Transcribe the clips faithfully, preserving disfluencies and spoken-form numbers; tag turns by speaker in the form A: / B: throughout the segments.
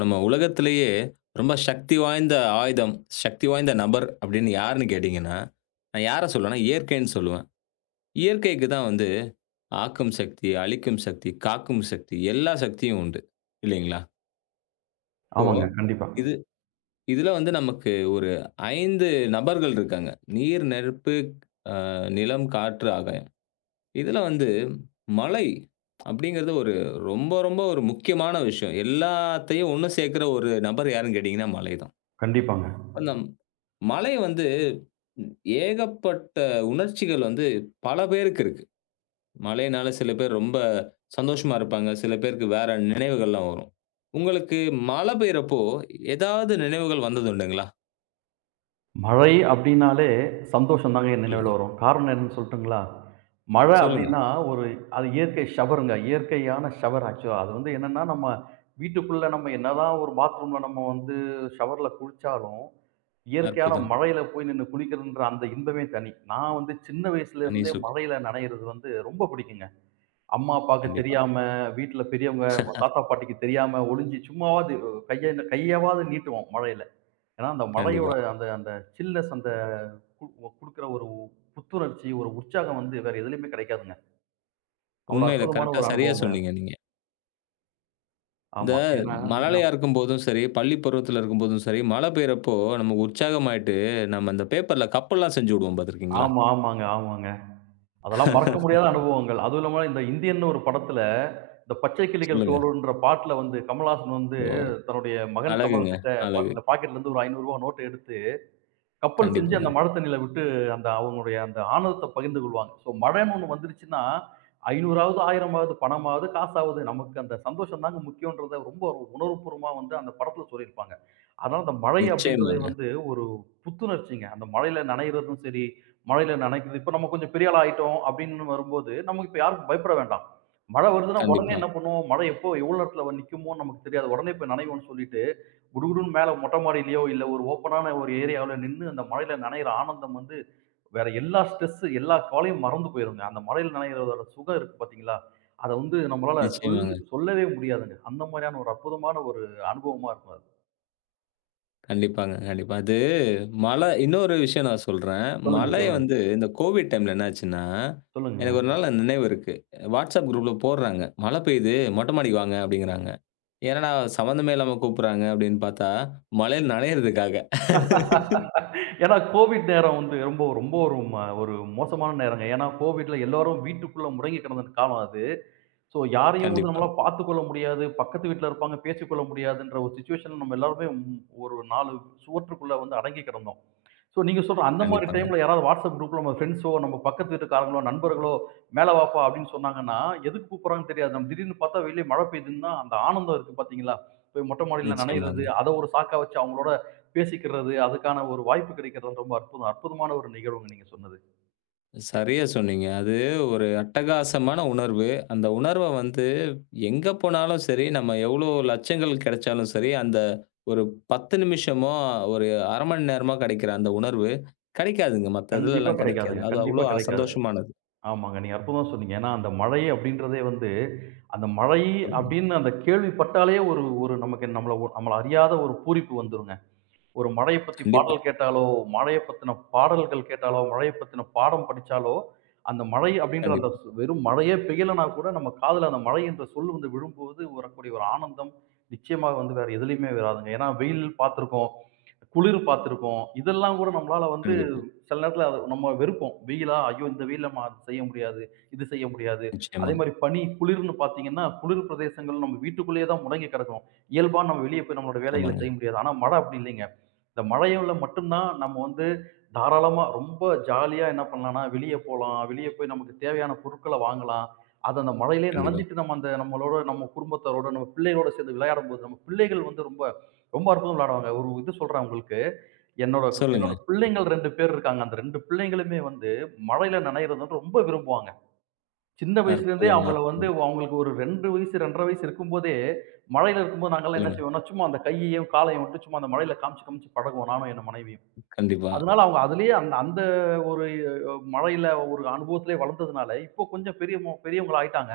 A: நம்ம உலகத்திலேயே ரொம்ப சக்தி வாய்ந்த ஆயுதம், சக்தி வாய்ந்த நபர் அப்படின்னு யாருன்னு கேட்டீங்கன்னா, நான் யார சொல்லுவேன்னா, இயற்கைன்னு சொல்லுவேன். இயற்கைக்கு தான் வந்து ஆக்கும் சக்தி, அழிக்கும் சக்தி, காக்கும் சக்தி எல்லா சக்தியும் உண்டு. இல்லைங்களா? இப்போ
B: ஆமாங்க. கண்டிப்பா.
A: இது இதுல வந்து நமக்கு ஒரு ஐந்து நபர்கள் இருக்காங்க. நீர், நெருப்பு, அ நிலம், காற்று, ஆகாயம். இதுல வந்து மழை அப்படிங்கிறது ஒரு ரொம்ப ரொம்ப ஒரு முக்கியமான விஷயம். எல்லாத்தையும் ஒண்ணு சேர்க்கிற ஒரு நபர் யாருன்னு கேட்டீங்கன்னா மழை தான்.
B: கண்டிப்பாங்க.
A: அந்த மலை வந்து ம், ஏகப்பட்ட உணர்ச்சிகள் வந்து பல பேருக்கு இருக்கு. மலையினால சில பேர் ரொம்ப சந்தோஷமா இருப்பாங்க. சில பேருக்கு வேற நினைவுகள்லாம் வரும். உங்களுக்கு மழை பெய்றப்போ ஏதாவது நினைவுகள் வந்தது உண்டுங்களா?
B: மழை அப்டின்னாலே சந்தோஷம் தாங்க என்
A: சொல்லுங்க.
B: நினைவுல வரும். காரணம் என்னன்னு சொல்லட்டுங்களா? மழை
A: சொல்லுங்க.
B: அப்டின்னா ஒரு அது இயற்கை ஷவருங்க. இயற்கையான ஷவர் ஆக்சுவலா. அது வந்து என்னன்னா, நம்ம வீட்டுக்குள்ள நம்ம என்னதான் ஒரு பாத்ரூம்ல நம்ம வந்து ஷவர்ல குளிச்சாலும், இயற்கையான
A: அற்புதம்!
B: மழையில போய் நின்னு குளிக்கிறதுன்ற அந்த இன்பமே தனி. நான் வந்து சின்ன
A: தனி
B: வயசுலேருந்தே
A: சுகம்.
B: மழையில நனையிறது வந்து ரொம்ப பிடிக்குங்க. அம்மா, அப்பாக்கு
A: கண்டிப்பா,
B: தெரியாம, வீட்ல பெரியவங்க, தாத்தா, பாட்டிக்கு தெரியாம ஒளிஞ்சு சும்மாவாவது கைய கையவாவது நீட்டுவோம் மழையில. ஏன்னா, அந்த
A: கண்டிப்பா.
B: மழையோட அந்த அந்த சில்னஸ் அந்த குடுக்குற ஒரு புத்துணர்ச்சி, ஒரு உற்சாகம் வந்து வேற எதுலயுமே கெடைக்காதுங்க. அவ்வளோ
A: உண்மையில
B: அற்புதமான
A: கரெக்ட்டா
B: ஒரு
A: சரியா
B: அனுபவங்க.
A: சொன்னீங்க நீங்க. இந்த
B: ஆமா. ஏன்னா
A: மழலையா
B: நான்
A: இருக்கும்போதும் சரி, பள்ளி பருவத்தில இருக்கும்போதும் சரி, மழை பெய்றப்போ நமக்கு உற்சாகமாயிட்டு, நம்ம இந்த பேப்பர்ல கப்பல்லாம் செஞ்சு விடுவோம் பார்த்துருக்கீங்களா?
B: ஆமா, ஆமாங்க, ஆமாங்க. அதெல்லாம் மறக்க முடியாத அனுபவங்கள். அதுவும் இல்லாம இந்த இந்தியன்னு ஒரு படத்துல, இந்த பச்சை கிளிகள்
A: சொல்லுங்க.
B: தோலுன்ற பாட்டுல வந்து கமலஹாசன் வந்து
A: ஓ!
B: தன்னுடைய மகன்
A: அழகுங்க.
B: கமல் கிட்ட
A: அழகு.
B: பாத்தீங்கன்னா, பாக்கெட்ல இருந்து ஒரு ரூ. ஐநூறு நோட்ட எடுத்து கப்பல் செஞ்சு
A: கண்டிப்பாங்க.
B: அந்த மழை தண்ணியில விட்டு அந்த அவங்களுடைய அந்த ஆனந்தத்தை பகிர்ந்து கொள்வாங்க. ஸோ மழைன்னு ஒண்ணு வந்துருச்சுன்னா, 500வது, 1000வது, பணமாவது, காசாவது நமக்கு அந்த சந்தோஷம் தாங்க முக்கியன்றத ரொம்ப ஒரு உணர்வுபூர்வமா வந்து அந்த படத்துல சொல்லியிருப்பாங்க. அதனால அந்த மழை அப்படின்றதே
A: நிச்சயமாங்க.
B: வந்து ஒரு புத்துணர்ச்சிங்க. அந்த மழையில நனையிறதும் சரி, மழையில நனைக்கிறது இப்ப நம்ம கொஞ்சம் பெரிய ஆளா ஆயிட்டோம் அப்படின்னு வரும்போது, நமக்கு இப்ப யாருக்கும் பயப்பட வேண்டாம். மழை வருதுன்னா உடனே
A: கண்டிப்பா.
B: என்ன பண்ணுவோம்? மழை எப்போ எவ்வளோ நேரத்துல நிக்குமோன்னு நமக்கு தெரியாது. உடனே போய் நனைவோம்ன்னு சொல்லிட்டு குடுகுடுன்னு மேல மொட்டை மாடியிலயோ இல்ல ஒரு ஓப்பனான ஒரு ஏரியாவுல நின்னு அந்த மழையில நனையிற ஆனந்தம் வந்து வேற எல்லா ஸ்ட்ரெஸ் எல்லா கவலையும் மறந்து போயிருங்க. அந்த மழையில நனையிறதோட சுகம் இருக்கு பார்த்தீங்களா? அத வந்து நம்மளால சொல்
A: நிச்சயமாங்க.
B: சொல்லவே முடியாதுங்க. அந்த மாரியான ஒரு அற்புதமான ஒரு அனுபவமா இருக்கும் அது.
A: கண்டிப்பாங்க. கண்டிப்பா. அது மழை இன்னொரு விஷயம் நான் சொல்றேன்.
B: சொல்லுங்க,
A: மழைய
B: சொல்லுங்க,
A: வந்து இந்த கோவிட் டைம்ல என்னாச்சுன்னா, எனக்கு ஒரு
B: சொல்லுங்கங்க.
A: நாள் நினைவு இருக்கு. WhatsApp குரூப்ல போடுறாங்க. "மழை பெய்யுது. மொட்டை மாடிக்கு வாங்க" அப்படிங்கிறாங்க. என்னடா சம்மந்தமே இல்லாம கூப்பிடுறாங்க அப்படின்னு பார்த்தா, மழையில நனையறதுக்காக.
B: ஏன்னா கோவிட் நேரம் வந்து ரொம்ப ரொம்ப ஒரு ம ஒரு மோசமான நேரங்க. ஏன்னா கோவிட்ல எல்லாரும் வீட்டுக்குள்ள முடங்கி கிடந்த காலம் அது. ஸோ யாரையும் வந்து
A: கண்டிப்பா.
B: நம்மளால பார்த்துக்கொள்ள முடியாது. பக்கத்து வீட்ல இருப்பாங்க, பேசிக்கொள்ள முடியாதுன்ற ஒரு சிச்சுவேஷன்ல நம்ம எல்லாருமே ம் ஒரு நாலு சுவற்றுக்குள்ள வந்து அடங்கி கிடந்தோம். ஸோ நீங்க சொல்ற அந்த மாரி
A: கண்டிப்பாங்க.
B: டைம்ல யாராவது WhatsApp குரூப்ல நம்ம ஃப்ரெண்ட்ஸோ, நம்ம பக்கத்து வீட்டுக்காரங்களோ, நண்பர்களோ, "மேல வாப்பா" அப்படின்னு சொன்னாங்கன்னா, எதுக்கு கூப்பிடுறாங்கன்னு தெரியாது. நம்ம திடீர்னு பார்த்தா வெளிய மழை பெய்யுதுன்னா, அந்த ஆனந்தம் இருக்கு பார்த்தீங்களா? போய் மொட்டை மாடியில நனையிறது,
A: நிச்சயமாங்க.
B: அத ஒரு சாக்கா வச்சு அவங்களோட பேசிக்கிறது, அதுக்கான ஒரு வாய்ப்பு கிடைக்கிறது வந்து ரொம்ப அற்புதம். அற்புதமான ஒரு நிகழ்வுங்க நீங்க சொன்னது.
A: சரியா சொன்னீங்க. அது ஒரு அட்டகாசமான உணர்வு. அந்த உணர்வ வந்து எங்க போனாலும் சரி, நம்ம எவ்ளோ லட்சங்கள் கிடைச்சாலும் சரி, அந்த ஒரு பத்து நிமிஷமோ, ஒரு அரை மணி நேரமோ கிடைக்கிற அந்த உணர்வு கிடைக்காதுங்க. மத்த
B: கண்டிப்பா
A: இதுலலாம் கிடைக்காது.
B: கிடைக்காதுங்க.
A: அது
B: கண்டிப்பா
A: அவ்ளோ
B: கிடைக்காது.
A: சந்தோஷமானது.
B: ஆமாங்க. நீங்க அற்புதமா சொன்னீங்க. ஏன்னா, அந்த மழை அப்படின்றதே வந்து, அந்த மழை
A: சொல்லுங்க.
B: அப்படின்னு அந்த கேள்விப்பட்டாலே ஒரு ஒரு நமக்கு நம்மள ஒரு- நம்மள அறியாத ஒரு பூரிப்பு வந்துருங்க. ஒரு மழையப் பத்தி
A: கண்டிப்பா,
B: பாடல் கேட்டாலோ, மழையப் பத்தின பாடல்கள் கேட்டாலோ, மழையப் பத்தின பாடம் படிச்சாலோ, அந்த மழை அப்படின்ற அந்த
A: கண்டிப்பா,
B: சு வெறும் மழையே பெய்யலன்னா கூட நம்ம காதுல அந்த மழை என்ற சொல் வந்து விழும்போது வரக்கூடிய ஒரு ஆனந்தம், நிச்சயமா வந்து வேற எதுலயுமே வராதுங்க. ஏன்னா வெயில் பார்த்துருக்கோம், குளிர் பார்த்துருக்கோம். இதெல்லாம் கூட நம்மளால வந்து
A: கண்டிப்பா.
B: சில நேரத்தில அது நம்ம வெறுப்போம். வெயிலா? ஐயோ! இந்த வெயில்ல நம்ம அது செய்ய முடியாது, இது செய்ய முடியாது.
A: நிச்சயமா.
B: அதேமாரி பனி, குளிர்ன்னு பார்த்தீங்கன்னா, குளிர் பிரதேசங்கள் நம்ம வீட்டுக்குள்ளேயே தான் முடங்கி கிடக்கிறோம். இயல்பா நம்ம வெளிய போய் நம்மளோட வேலைகள
A: ஆமாங்க.
B: செய்ய முடியாது. ஆனா மழை அப்படி இல்லைங்க. இந்த மழையில மட்டும்தான் நம்ம வந்து தாராளமா ரொம்ப ஜாலியா என்ன பண்ணலாம்னா, வெளிய போலாம். வெளிய போய் நமக்கு தேவையான பொருட்கள வாங்கலாம். அது அந்த மழையிலே
A: கண்டிப்பா.
B: நனஞ்சிட்டு நம்ம அந்த நம்மளோட நம்ம குடும்பத்தாரோட, நம்ம பிள்ளைகளோட சேர்ந்து விளையாடும்போது, நம்ம பிள்ளைகள் வந்து ரொம்ப ரொம்ப அற்புதமா விளையாடுவாங்க. ஒரு இது சொல்றேன் உங்களுக்கு. என்னோட
A: சொல்லுங்க.
B: என்னோட பிள்ளைங்கள் ரெண்டு பேர் இருக்காங்க. அந்த ரெண்டு பிள்ளைங்களுமே வந்து மழையில நனையிறது வந்து ரொம்ப விரும்புவாங்க. சின்ன வயசுலேருந்தே
A: அற்புதம்,
B: அவங்கள வந்து
A: அற்புதம்.
B: அவங்களுக்கு ஒரு இரண்டு வயசு, ரெண்டு அரை வயசு இருக்கும்போதே, மழையில இருக்கும்போது நாங்கலாம் என்ன
A: சொல்லுங்க.
B: செய்வோம்னா, சும்மா அந்த கையையும், காலையும் விட்டு சும்மா அந்த மழையில காமிச்சு, காமிச்சு பழகுவோம் நானும் என் மனைவியும்.
A: கண்டிப்பா.
B: அதனால அவங்க அதிலேயே அந்த அந்த ஒரு அஹ், மழையில ஒரு அனுபவத்திலே வளர்ந்ததுனால, இப்போ கொஞ்சம் பெரியவங்க பெரியவங்களா ஆயிட்டாங்க.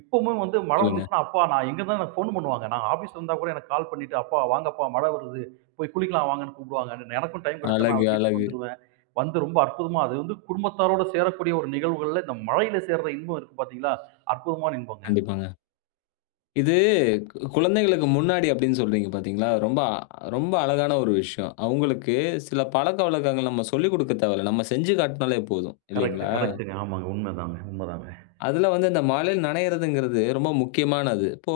B: இப்பவுமே வந்து மழை
A: சொல்லுங்க.
B: வந்துச்சுன்னா, "அப்பா நான் எங்க இருந்தாலும் எனக்கு ஃபோன் பண்ணுவாங்க. நான் ஆஃபீஸ்ல இருந்தா கூட எனக்கு கால் பண்ணிட்டு, "அப்பா வாங்கப்பா மழை வருது. போய் குளிக்கலாம் வாங்கன்னு" கூப்பிடுவாங்க. எனக்கும் டைம் கிடைச்சா
A: அழகு,
B: நான் வீட்டுக்கு
A: அழகு.
B: வந்துருவேன். வந்து ரொம்ப அற்புதமா அது வந்து குடும்பத்தாரோட சேரக்கூடிய ஒரு நிகழ்வுகள்ல, இந்த மழையில சேர்ற இன்பம் இருக்கு பார்த்தீங்களா? அற்புதமான இன்பங்க அது.
A: கண்டிப்பாங்க. இது கு குழந்தைகளுக்கு முன்னாடி அப்படின்னு சொல்றீங்க பார்த்தீங்களா? ரொம்ப அ- ரொம்ப அழகான ஒரு விஷயம். அவங்களுக்கு சில பழக்கவழக்கங்கள் நம்ம சொல்லிக் குடுக்க தேவையில்ல. நம்ம செஞ்சு காட்டினாலே போதும்
B: கரெக்ட்,
A: இல்லைங்களா?
B: கரெக்ட்டுங்க. ஆமாங்க. உண்மைதாங்க, உண்மைதாங்க.
A: அதுல வந்து இந்த மழையில் நனையிறதுங்கிறது ரொம்ப முக்கியமானது. இப்போ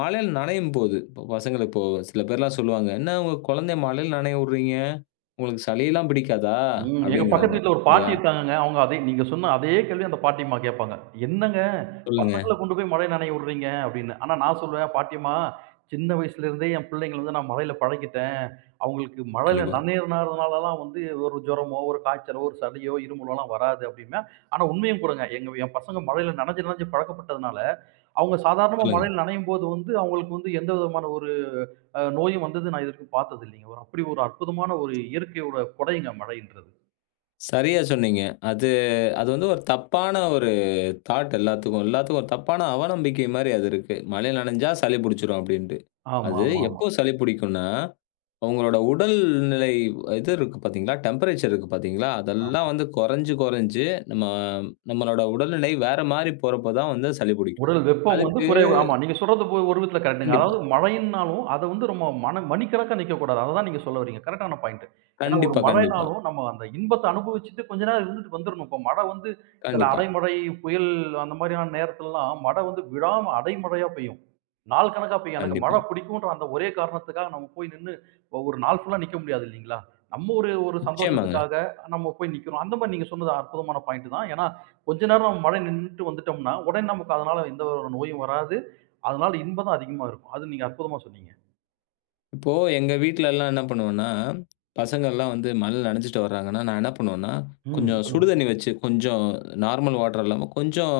A: மழையில் நனையும்போது, இப்போ பசங்கள இப்போ சில பேர்லாம் சொல்லுவாங்க, "என்ன உங்க குழந்தைய மழையில் நனைய விடுறீங்க? உங்களுக்கு சளியெல்லாம் பிடிக்காதா?"
B: ம். எங்க பக்கத்து
A: அப்படிங்கிறாங்க.
B: வீட்ல ஒரு
A: இல்லையா?
B: பாட்டி இருக்காங்கங்க. அவங்க அதே நீங்க சொன்ன அதே கேள்விய அந்த பாட்டியம்மா கேட்பாங்க. "என்னங்க
A: சொல்லுங்க.
B: பசங்கள கொண்டு போய் மழையில நனைய விடுறீங்க?" அப்படின்னு. ஆனா நான் சொல்லுவேன், "பாட்டியம்மா, சின்ன வயசுல இருந்தே என் பிள்ளைங்கள வந்து நான் மழையில பழக்கிட்டேன். அவங்களுக்கு மழையில
A: கண்டிப்பா.
B: நனையிறனாலலாம் வந்து ஒரு ஜுரமோ, ஒரு காய்ச்சலோ, ஒரு சளியோ, இருமலோலாம் வராது" அப்படிம்பேன். ஆனா உண்மையும் கூடங்க. எங்க என் பசங்க மழையில நனஞ்சு நனஞ்சு பழக்கப்பட்டதுனால, அவங்க சாதாரணமா
A: சொல்லுங்க.
B: மழையில நனையும்போது வந்து அவங்களுக்கு வந்து எந்த விதமான ஒரு அ நோயும் வந்தது நான் இதுவரைக்கும் பார்த்தது இல்லைங்க. ஒரு அப்படி ஒரு அற்புதமான ஒரு இயற்கையோட கொடைங்க மழைன்றது.
A: சரியா சொன்னீங்க. அது அது வந்து ஒரு தப்பான ஒரு தாட் எல்லாத்துக்கும். எல்லாத்துக்கும் ஒரு தப்பான அவநம்பிக்கை மாரி அது இருக்கு. மழை நனஞ்சா சளி புடிச்சுரும் அப்டின்ட்டு.
B: ஆமா,
A: அது
B: ஆமா, ஆமா,
A: எப்போ சளி புடிக்கும்னா, அவங்களோட உடல்நிலை இது இருக்கு பாத்தீங்களா? டெம்பரேச்சர் இருக்கு பாத்தீங்களா?
B: ஆமா.
A: அதெல்லாம் வந்து கொறஞ்சு கொறஞ்சு நம்ம நம்மளோட உடல்நிலை வேற மாரி போறப்ப தான் வந்து சளி புடிக்கும்.
B: உடல் வெப்பம் வந்து
A: அதுக்கு
B: குறைவு. ஆமா. நீங்க சொல்றது போ ஒரு விதத்துல கரெக்ட்டுங்க.
A: கண்டிப்பா,
B: அதாவது மழைன்னாலும், அத வந்து நம்ம மண மணிக்கணக்கா நிக்கக்கூடாது. அததான் நீங்க சொல்ல வரீங்க. கரெக்ட்டான பாயிண்ட். ஏன்னா, ஒரு
A: கண்டிப்பா, கண்டிப்பா,
B: மழைனாலும் நம்ம அந்த இன்பத்த அனுபவிச்சுட்டு கொஞ்ச நேரம் இருந்துட்டு வந்துரணும். இப்ப மழை வந்து சில
A: கண்டிப்பா,
B: அடைமழை, புயல் அந்த மாரியான நேரத்துலலாம் மழை வந்து விடாம அடைமழையா பெய்யும். நாள் கணக்கா பெய்யும். எனக்கு
A: கண்டிப்பா.
B: மழை பிடிக்குன்ற அந்த ஒரே காரணத்துக்காக நம்ம போய் நின்னு ஒரு நாள் ஃபுல்லா நிக்க முடியாது இல்லீங்களா? நம்ம ஒரு ஒரு
A: நிச்சயமாங்க.
B: சந்தோஷத்துக்காக நம்ம போய் நிக்கிறோம். அந்த மாரி நீங்க சொன்னது அற்புதமான பாயிண்ட் தான். ஏன்னா, கொஞ்ச நேரம் நம்ம மழை நின்னுட்டு வந்துட்டோம்னா, உடனே நமக்கு அதனால எந்த ஒரு நோயும் வராது. அதனால இன்பம் தான் அதிகமா இருக்கும். அது நீங்க அற்புதமா சொன்னீங்க.
A: இப்போ எங்க வீட்லலாம் என்ன பண்ணுவேன்னா, பசங்கள்லாம் வந்து மழையில நனஞ்சுட்டு வர்றாங்கன்னா, நான் என்ன பண்ணுவேன்னா,
B: ம்.
A: கொஞ்சம் சுடு தண்ணி
B: சொல்லுங்க.
A: வச்சு, கொஞ்சம் நார்மல் வாட்டர் இல்லாம கொஞ்சம்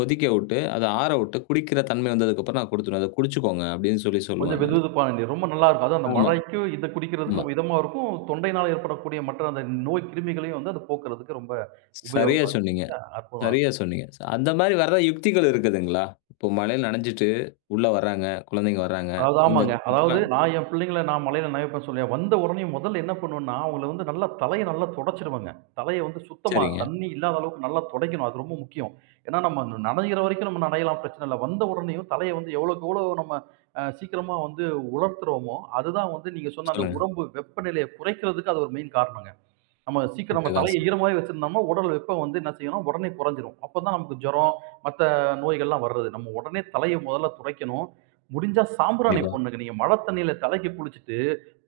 A: கொதிக்க விட்டு, அத ஆற விட்டு, குடிக்கிற தன்மை வந்ததுக்கப்புறம் நான் குடுத்துருவேன். "அத குடிச்சுக்கோங்க" அப்படின்னு சொல்லி
B: கொஞ்சம்
A: சொல்லுவேன் நானு.
B: வெதுவெதுப்பான நீர். ரொம்ப நல்லா இருக்கும். அதுவும் அந்த
A: ஆமா,
B: மழைக்கு இத குடிக்கிறதுக்கு
A: ஆமா.
B: ரொம்ப இதமா இருக்கும். தொண்டையினால ஏற்படக்கூடிய மற்ற அந்த நோய் கிருமிகளையும் வந்து அது போக்குறதுக்கு ரொம்ப
A: சரியா
B: உபயோகமா இருக்கு.
A: சொன்னீங்க,
B: அற்புதமா
A: சரியா சொன்னீங்க. ச- அந்த
B: இருக்கும்.
A: மாரி வர்ற யுக்திகள் இருக்குதுங்களா? இப்போ மழையில நனஞ்சுட்டு உள்ள வர்றாங்க, குழந்தைங்க வர்றாங்க.
B: அதாவது
A: இந்த
B: ஆமாங்க.
A: ஆ,
B: அதாவது நான் என் பிள்ளைங்கள நான் மலையில நனைப்பேன்னு சொல்லி, வந்த உடனே முதல்ல என்ன பண்ணுவேன்னா, அவங்கள வந்து நல்லா தலைய நல்லா துடைச்சிருவேங்க. தலைய வந்து சுத்தமா
A: சரிங்க.
B: தண்ணி இல்லாத அளவுக்கு நல்லா துடைக்கணும். அது ரொம்ப முக்கியம். ஏன்னா நம்ம நனையிற வரைக்கும் நம்ம நனையலாம் பிரச்சனை இல்ல. வந்த உடனேயும் தலைய வந்து எவ்வளோக்கு எவ்வளோ நம்ம அ சீக்கிரமா வந்து உலர்த்துறோமோ, அதுதான் வந்து நீங்க சொன்ன அந்த
A: சொல்லுங்க.
B: உடம்பு வெப்பநிலைய குறைக்கிறதுக்கு அது ஒரு மெயின் காரணங்க. நம்ம சீக்கிரம் நம்ம தலைய
A: அட்டகாசம்.
B: ஈரமாவே வச்சிருந்தோம்னா, உடல் வெப்பம் வந்து என்ன செய்யும்னா, உடனே குறைஞ்சிரும். அப்பதான் நமக்கு ஜுரம், மத்த நோய்கள்லாம் வர்றது. நம்ம உடனே தலைய முதல்ல துடைக்கணும். முடிஞ்சா சாம்பிராணி
A: கண்டிப்பா.
B: போடணுங்க. நீங்க மழை தண்ணீல தலைக்கு குளிச்சுட்டு,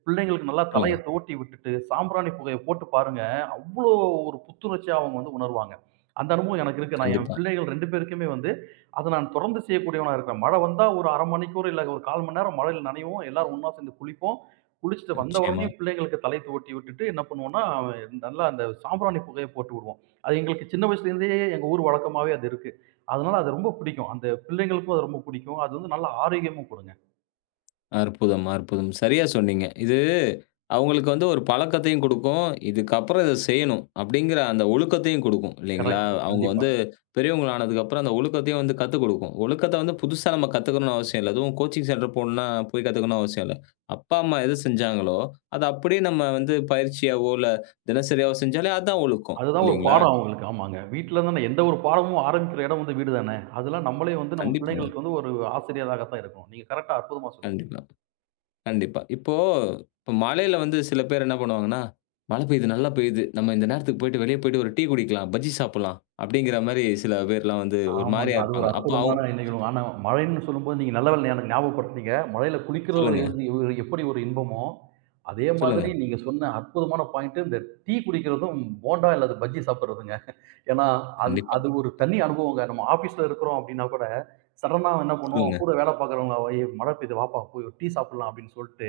B: பிள்ளைங்களுக்கு நல்லா
A: சொல்லுங்க.
B: தலைய தோட்டி விட்டுட்டு, சாம்பிராணி புகைய போட்டு பாருங்க. இவ்வளோ ஒரு புத்துணர்ச்சியா அவங்க வந்து உணர்வாங்க. அந்த அனுபவம் எனக்கு இருக்கு. நான் என்
A: கண்டிப்பா.
B: பிள்ளைகள் ரெண்டு பேருக்குமே வந்து, அத நான் தொடர்ந்து செய்யக்கூடியவனா இருக்கிறேன். மழை வந்தா ஒரு அரை மணிக்கூர் இல்ல ஒரு கால் மணி நேரம் மழையில நனைவோம். எல்லாரும் ஒண்ணா சேர்ந்து குளிப்போம். குளிச்சுட்டு வந்த
A: நிச்சயமா.
B: உடனே பிள்ளைகளுக்கு தலை தூவட்டி விட்டுட்டு என்ன பண்ணுவோம்னா, நல்லா அந்த சாம்பிராணி புகைய போட்டு விடுவோம். அது எங்களுக்கு சின்ன வயசுலேருந்தே எங்க ஊர் வழக்கமாவே அது இருக்கு. அதனால அது ரொம்ப பிடிக்கும். அந்த பிள்ளைங்களுக்கும் அது ரொம்ப பிடிக்கும். அது வந்து நல்ல ஆரோக்கியமும் கொடுங்க.
A: அற்புதம், அற்புதம். சரியா சொன்னீங்க. இது அவங்களுக்கு வந்து ஒரு பழக்கத்தையும் குடுக்கும். இதுக்கப்புறம் இத செய்யணும் அப்படிங்கிற அந்த ஒழுக்கத்தையும் குடுக்கும் இல்லைங்களா?
B: கரெக்ட்.
A: அவங்க
B: கண்டிப்பா.
A: வந்து பெரியவங்களா ஆனதுக்கப்புறம் அந்த ஒழுக்கத்தையும் வந்து கத்துக் குடுக்கும். ஒழுக்கத்த வந்து புதுசா நம்ம கத்துக்கணும்னு அவசியம் இல்ல. அதுவும் கோச்சிங் சென்டர் போணும்னா போய் கத்துக்கணும்னு அவசியம் இல்ல. அப்பா, அம்மா எது செஞ்சாங்களோ, அத அப்படியே நம்ம வந்து பயிற்சியாவோ, இல்ல தினசரியாவோ செஞ்சாலே அதான் ஒழுக்கம்
B: அதுதான் ஒரு
A: இல்லைங்களா?
B: பாடம் அவங்களுக்கு. ஆமாங்க. வீட்ல இருந்து எந்த ஒரு பாடமும் ஆரம்பிக்கிற இடம் வந்து வீடு தானே! அதெல்லாம் நம்மளே வந்து நம்ம
A: கண்டிப்பாங்க.
B: பிள்ளைங்களுக்கு வந்து ஒரு ஆசிரியராக தான் இருக்கணும். நீங்க கரெக்ட்டா அற்புதமா சொன்னீங்க.
A: கண்டிப்பா. கண்டிப்பா. இப்போ, இப்போ மழையில வந்து சில பேர் என்ன பண்ணுவாங்கன்னா, "மழை பெய்யுது, நல்லா பெய்யுது. நம்ம இந்த நேரத்துக்கு போயிட்டு வெளிய போயிட்டு ஒரு டீ குடிக்கலாம், பஜ்ஜி சாப்பிடலாம்." அப்படிங்கிற மாரி சில பேர்லாம் வந்து ஒரு
B: ஆமாங்க.
A: மாரியா
B: அது ஒரு
A: இருப்பாங்க. அப்போ அவ்
B: அற்புதமான நிகழ்வு. ஆனா மழைன்னு சொல்லும்போது நீங்க நல்ல வேளைல எனக்கு ஞாபகப்படுத்துனீங்க. மழையில குளிக்கிறது
A: சொல்லுங்க,
B: வந்து ஒரு எப்படி ஒரு இன்பமோ, அதே
A: சொல்லுங்க.
B: மாதிரி நீங்க சொன்ன அற்புதமான பாயிண்ட் இந்த டீ குடிக்கிறதும், போண்டா அல்லது பஜ்ஜி சாப்பிடுறதுங்க. ஏன்னா அது
A: கண்டிப்பா.
B: அது ஒரு தனி அனுபவங்க. நம்ம ஆஃபீஸ்ல இருக்கிறோம் அப்படின்னா கூட, சடனா என்ன பண்ணுவோம்,
A: சொல்லுங்க.
B: கூட வேலை பார்க்குறவங்க, "ஏய் மழை பெய்யுது வாப்பா போய் ஒரு டீ சாப்பிடலாம்" அப்படின்னு சொல்ட்டு,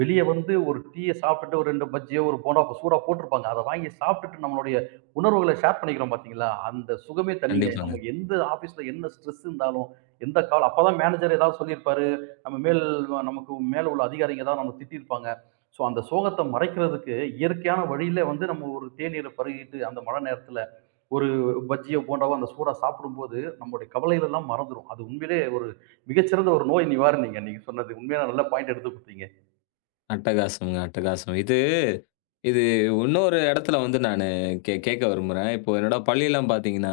B: வெளிய வந்து ஒரு டீய சாப்பிட்டுட்டு ஒரு ரெண்டு பஜ்ஜியோ, ஒரு போண்டா சூடா போட்டிருப்பாங்க. அத வாங்கி சாப்பிட்டுட்டு நம்மளுடைய உணர்வுகள ஷேர் பண்ணிக்கிறோம் பார்த்தீங்களா, அந்த சுகமே தனிங்க.
A: கண்டிப்பாங்க.
B: நம்ம எந்த ஆஃபீஸ்ல என்ன ஸ்ட்ரெஸ் இருந்தாலும், எந்த கால் அப்பதான் மேனேஜர் ஏதாவது சொல்லியிருப்பாரு. நம்ம மேல் நமக்கு மேல உள்ள அதிகாரிங்க ஏதாவது நம்மள திட்டியிருப்பாங்க. ஸோ அந்த சோகத்த மறைக்கிறதுக்கு இயற்கையான வழியில வந்து நம்ம ஒரு தேநீர பருகிட்டு அந்த மழை நேரத்துல ஒரு பஜ்ஜியோ, போண்டாவோ அந்த சூடா சாப்பிடும்போது, நம்முடைய கவலைகள் எல்லாம் மறந்துரும். அது உண்மையிலேயே ஒரு மிகச்சிறந்த ஒரு நோய் நிவாரணிங்க. நீங்க சொன்னது. உண்மையா நல்ல பாயிண்ட் எடுத்து குடுத்தீங்க.
A: அட்டகாசம்ங்க, அட்டகாசம். இது இது இன்னொரு இடத்துல வந்து நானு கே கேட்க விரும்புறேன். இப்போ என்னோட பள்ளிலாம் பார்த்தீங்கன்னா,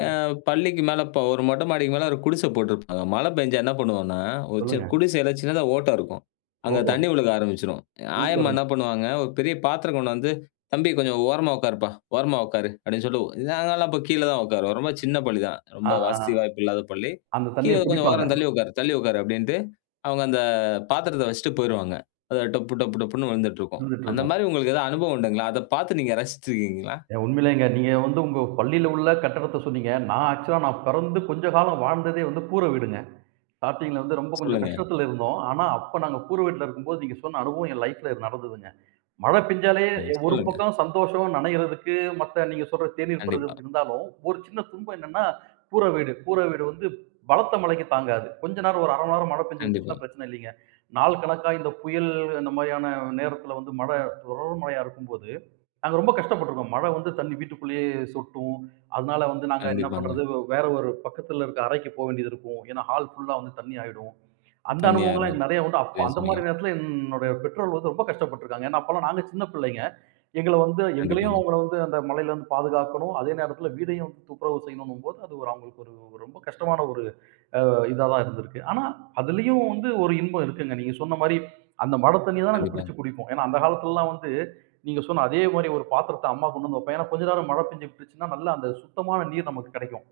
A: அ பள்ளிக்கு மேல இப்போ ஒரு மொட்டை மாடிக்கு மேல ஒரு குடிசை போட்டிருப்பாங்க. மழை பெஞ்சா என்ன பண்ணுவோம்னா, ஒரு சி
B: சொல்லுங்க.
A: குடிசையில சின்னதா ஓட்டை இருக்கும். அங்க
B: ஓஹோ!
A: தண்ணி விழுக ஆரம்பிச்சுரும். ஆயம்மா
B: சூப்பருங்க.
A: என்ன பண்ணுவாங்க, ஒரு பெரிய பாத்திரம் கொண்டு வந்து, "தம்பி கொஞ்சம் ஓரமா உட்காருப்பா, ஓரமா உட்காரு" அப்படின்னு சொல்லி நாங்கலாம் அப்போ கீழ தான் உட்காருவோம். ரொம்ப சின்ன பள்ளி தான். ரொம்ப
B: ஆ, ஆ. ஆ.
A: வசதி வாய்ப்பு இல்லாத பள்ளி.
B: அந்த
A: "கீழ
B: தண்ணீய
A: கொஞ்சம்
B: குடிப்பாங்க.
A: ஓரம் தள்ளி உட்காரு, தள்ளி உட்காரு" அப்படின்ட்டு அவங்க அந்த பாத்திரத்த வச்சுட்டு போயிருவாங்க. அது டொப்பு டொப்பு டொப்புன்னு விழுந்துட்டுருக்கும்.
B: இருந்துட்டு
A: அந்த
B: இருக்கும்.
A: மாரி உங்களுக்கு ஏதாவது அனுபவம் உண்டுங்களா? அத பார்த்து நீங்க ரசிச்சிருக்கீங்களா?
B: ஏன் உண்மையிலேங்க. நீங்க வந்து உங்க பள்ளியில உள்ள கட்டடத்த சொன்னீங்க. நான் ஆக்சுவலா நான் பிறந்து கொஞ்ச காலம் வாழ்ந்ததே வந்து கூரை வீடுங்க. ஸ்டார்ட்டிங்ல வந்து ரொம்ப கொஞ்சம்
A: சொல்லுங்க.
B: கஷ்டத்துல இருந்தோம். ஆனா, அப்ப நாங்க கூரை வீட்ல இருக்கும்போது, நீங்க சொன்ன அனுபவம் என் லைஃப்ல நடந்ததுங்க. மழை பெஞ்சாலே
A: ஓ!
B: ஒரு
A: சொல்லுங்க.
B: பக்கம் சந்தோஷம் நனையிறதுக்கு, மத்த நீங்க சொல்ற தேநீர்
A: கண்டிப்பா,
B: பருகுறதுக்கு இருந்தாலும், ஒரு சின்ன துன்பம் என்னன்னா, கூரை வீடு. கூரை வீடு வந்து பலத்த மழைக்கு தாங்காது. கொஞ்ச நேரம் ஒரு அரை மணி நேரம் மழை பெஞ்சு
A: கண்டிப்பா,
B: விட்டுச்சுன்னா பிரச்சனை இல்லைங்க. நாள் கணக்கா இந்த புயல் இந்த மாரியான நேரத்துல வந்து மழை தொடர் மழையா இருக்கும்போது, நாங்க ரொம்ப கஷ்டப்பட்டுருக்கோம். மழை வந்து தண்ணி வீட்டுக்குள்ளேயே சொட்டும். அதனால வந்து நாங்க என்ன
A: கண்டிப்பாங்க.
B: பண்றது, வேற ஒரு பக்கத்துல இருக்க அறைக்கு போ வேண்டியது இருக்கும். ஏன்னா, ஹால் ஃபுல்லா வந்து தண்ணி ஆயிடும். அந்த அனுபவங்கள்லாம்
A: தண்ணீயாயிரும்.
B: எனக்கு நெறைய உண்டு. அப்ப
A: சரியா
B: அந்த
A: சொன்னீங்க.
B: மாரி நேரத்துல என்னுடைய பெற்றோர்கள் வந்து ரொம்ப கஷ்டப்பட்டுருக்காங்க. ஏன்னா, அப்பலாம் நாங்க சின்ன பிள்ளைங்க. எங்கள வந்து எங்களையும்
A: கண்டிப்பாங்க,
B: அவங்கள வந்து அந்த மழையிலருந்து பாதுகாக்கணும். அதே நேரத்துல வீடையும் வந்து துப்புரவு செய்யணுன்னும்போது, அது ஒரு அவங்களுக்கு ஒரு ரொம்ப கஷ்டமான ஒரு இதா தான் இருந்திருக்கு. ஆனா, அதுலயும் வந்து ஒரு இன்பம் இருக்குங்க. நீங்க சொன்ன மாரி அந்த மழை தண்ணிய தான் நாங்க
A: கண்டிப்பாங்க,
B: பிடிச்சு குடிப்போம். ஏன்னா, அந்த காலத்துலலாம் வந்து நீங்க சொன்ன அதே மாரி ஒரு பாத்திரத்த அம்மா கொண்டு வந்து வைப்பாங்க. ஏன்னா, கொஞ்ச நேரம் மழை பெஞ்சு விட்டுருச்சுன்னா, நல்லா அந்த சுத்தமான நீர் நமக்கு கெடைக்கும்.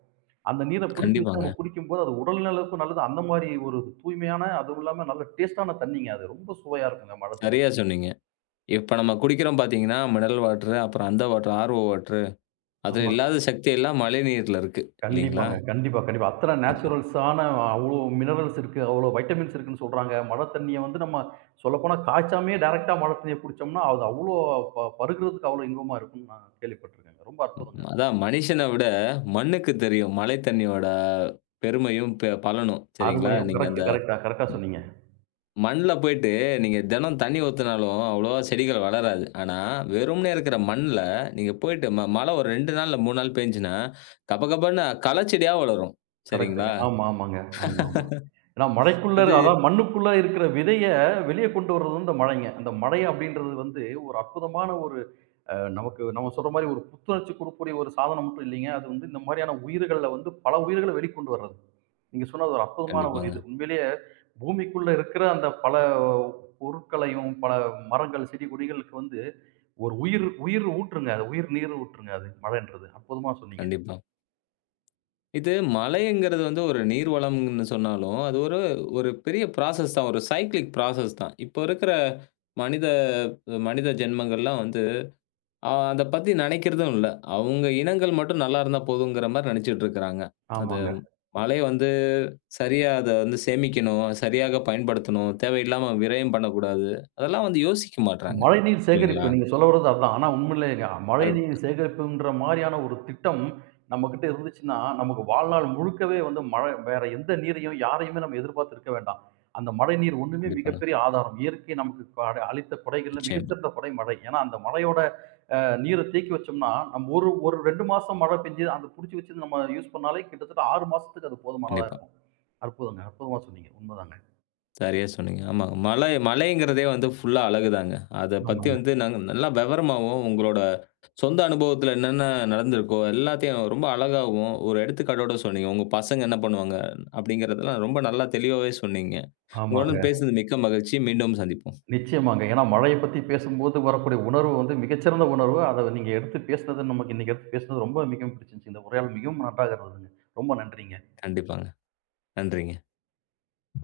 B: அந்த நீர பிடிச்சு வச்சு
A: கண்டிப்பாங்க.
B: நம்ம குடிக்கும்போது, அது உடல் நலக்கும் நல்லது. அந்த மாரி ஒரு தூய்மையான, அதுவும் இல்லாம நல்ல டேஸ்ட்டான தண்ணீங்க அது. ரொம்ப சுவையா இருக்குங்க மழை தண்ணி.
A: சரியா சொன்னீங்க. இப்ப நம்ம குடிக்கிறோம் பார்த்தீங்கன்னா, மினரல் வாட்டரு, அப்புறம் அந்த வாட்டரு, ஆர்ஓ வாட்டரு. அதுல
B: ஆமாங்க.
A: இல்லாத சக்தி எல்லாம் மழை நீர்ல இருக்கு. இல்லீங்களா?
B: கண்டிப்பாங்க. கண்டிப்பா, கண்டிப்பா. அத்தன நேச்சுரல்ஸான அவ்ளோ மினரல்ஸ் இருக்கு. அவ்ளோ வைட்டமின்ஸ் இருக்குன்னு சொல்றாங்க. மழை தண்ணிய வந்து நம்ம சொல்லப்போனா காய்ச்சாமயே டைரக்ட்டா மழை தண்ணிய குடிச்சோம்னா, அது அவ்ளோ ப பருகுறதுக்கு அவ்ளோ இன்பமா இருக்கும்ன்னு நான் கேள்விப்பட்டுருக்கேங்க. ரொம்ப அற்புதங்க
A: ம்.
B: அது.
A: அதான் மனுஷன விட மண்ணுக்கு தெரியும் மழை தண்ணியோட பெருமையும், ப பலனும். சரிங்களா?
B: அருமையும்.
A: நீங்க
B: கரெக்ட்,
A: அந்த
B: கரெக்ட்டா கரெக்ட்டா சொன்னீங்க.
A: மண்ல போயிட்டு நீங்க தினம் தண்ணி ஊத்துனாலும் அவ்வளவா செடிகள் வளராது. ஆனா, வெறுமனே இருக்கிற மண்ல நீங்க போயிட்டு ம மழை ஒரு ரெண்டு நாள் இல்ல மூணு நாள் பேஞ்சுச்சுன்னா, கபகபன்னு களைச்செடியா வளரும். சரிங்களா?
B: கரெக்ட்டுங்க. ஆமா, ஆமாங்க. ஆமா, ஆமா. ஏன்னா மழைக்குள்ள
A: அது
B: அதாவது மண்ணுக்குள்ள இருக்கிற விதைய வெளிய கொண்டு வர்றது வந்து இந்த மழைங்க. அந்த மழை அப்படின்றது வந்து ஒரு அற்புதமான ஒரு அ நமக்கு நம்ம சொல்ற மாரி ஒரு புத்துணர்ச்சி குடுக்கக்கூடிய ஒரு சாதனம் மட்டும் இல்லைங்க. அது வந்து இந்த மாரியான உயிர்கள்ல வந்து பல உயிர்கள வெளிக்கொண்டு வர்றது. நீங்க சொன்னது ஒரு அற்புதமான ஒரு
A: கண்டிப்பாங்க.
B: இது. உண்மையிலேயே பூமிக்குள்ள இருக்கிற அந்த பல பொருட்களையும், பல மரங்கள், செடி கொடிகளுக்கு வந்து ஒரு உயிர் உயிர் ஊட்டுங்க. அது உயிர் நீர் ஊட்டுங்க அது மழைன்றது. அற்புதமா சொன்னீங்க.
A: கண்டிப்பா. இது மழைங்கிறது வந்து ஒரு நீர் வளம்ன்னு சொன்னாலும், அது ஒரு ஒரு பெரிய ப்ராசஸ் தான். ஒரு சைக்கிளிக் ப்ராசஸ் தான். இப்போ இருக்கிற மனித மனித ஜென்மங்கள்லாம் வந்து அ அத பத்தி நெனைக்கிறதும் இல்ல. அவங்க இனங்கள் மட்டும் நல்லா இருந்தா போதுங்கிற மாரி நெனச்சுட்டு இருக்கிறாங்க. அது
B: ஆமாங்க.
A: மழை வந்து சரியா அத வந்து சேமிக்கணும், சரியாக பயன்படுத்தணும், தேவையில்லாம விரயம் பண்ணக்கூடாது. அதெல்லாம் வந்து யோசிக்க மாட்றாங்க.
B: மழைநீர்
A: இல்லைங்களா?
B: சேகரிப்பு. நீங்க சொல்ல வர்றது அதான். ஆனா உண்மையிலேங்க
A: கரெக்ட்.
B: மழைநீர் சேகரிப்புன்ற மாரியான ஒரு திட்டம் நம்மகிட்ட இருந்துச்சுன்னா, நமக்கு வாழ்நாள் முழுக்கவே வந்து மழை வேற எந்த நீரையும் யாரையுமே நம்ம எதிர்பார்த்து இருக்க வேண்டாம். அந்த மழைநீர் ஒண்ணுமே
A: கண்டிப்பாங்க.
B: மிகப்பெரிய ஆதாரம். இயற்கை நமக்கு கொடை அளித்த கொடைகள்ல
A: நிச்சயமா.
B: மிகச்சிறந்த கொடை மழை. ஏன்னா, அந்த மழையோட நீர தேக்கி வச்சோம்னா, நம்ம ஒரு ஒரு ரெண்டு மாசம் மழை பெஞ்சு அத புடிச்சு வச்சு நம்ம யூஸ் பண்ணாலே கிட்டத்தட்ட ஆறு மாசத்துக்கு அது போதுமானதா
A: கண்டிப்பா.
B: இருக்கும். அற்புதங்க! அற்புதமா சொன்னீங்க. உண்மதாங்க.
A: சரியா சொன்னீங்க. ஆமா. மலை மலைங்கிறதே வந்து ஃபுல்லா அழகுதாங்க. அத பத்தி
B: ஆமாங்க.
A: வந்து நாங்க நல்லா விவரமாவும், உங்களோட சொந்த அனுபவத்துல என்னென்ன நடந்திருக்கோ, எல்லாத்தையும் ரொம்ப அழகாவும், ஒரு எடுத்துக்காட்டோட சொன்னீங்க. உங்க பசங்க என்ன பண்ணுவாங்க? அப்படிங்கிறதெல்லாம் ரொம்ப நல்லா தெளிவாவே சொன்னீங்க. உங்களுடன்
B: ஆமாங்க.
A: பேசினது மிக்க மகிழ்ச்சி. மீண்டும் சந்திப்போம்.
B: நிச்சயமாங்க. ஏன்னா மழைய பத்தி பேசும்போது வரக்கூடிய உணர்வு வந்து மிகச்சிறந்த உணர்வு. அத நீங்க எடுத்து பேசினது நமக்கு இன்னைக்கு எடுத்து பேசினது ரொம்ப மிகவும் பிடிச்சிருந்துச்சு. இந்த உரையாடல் மிகவும் நன்றாக இருந்ததுங்க. ரொம்ப நன்றிங்க.
A: கண்டிப்பாங்க. நன்றிங்க.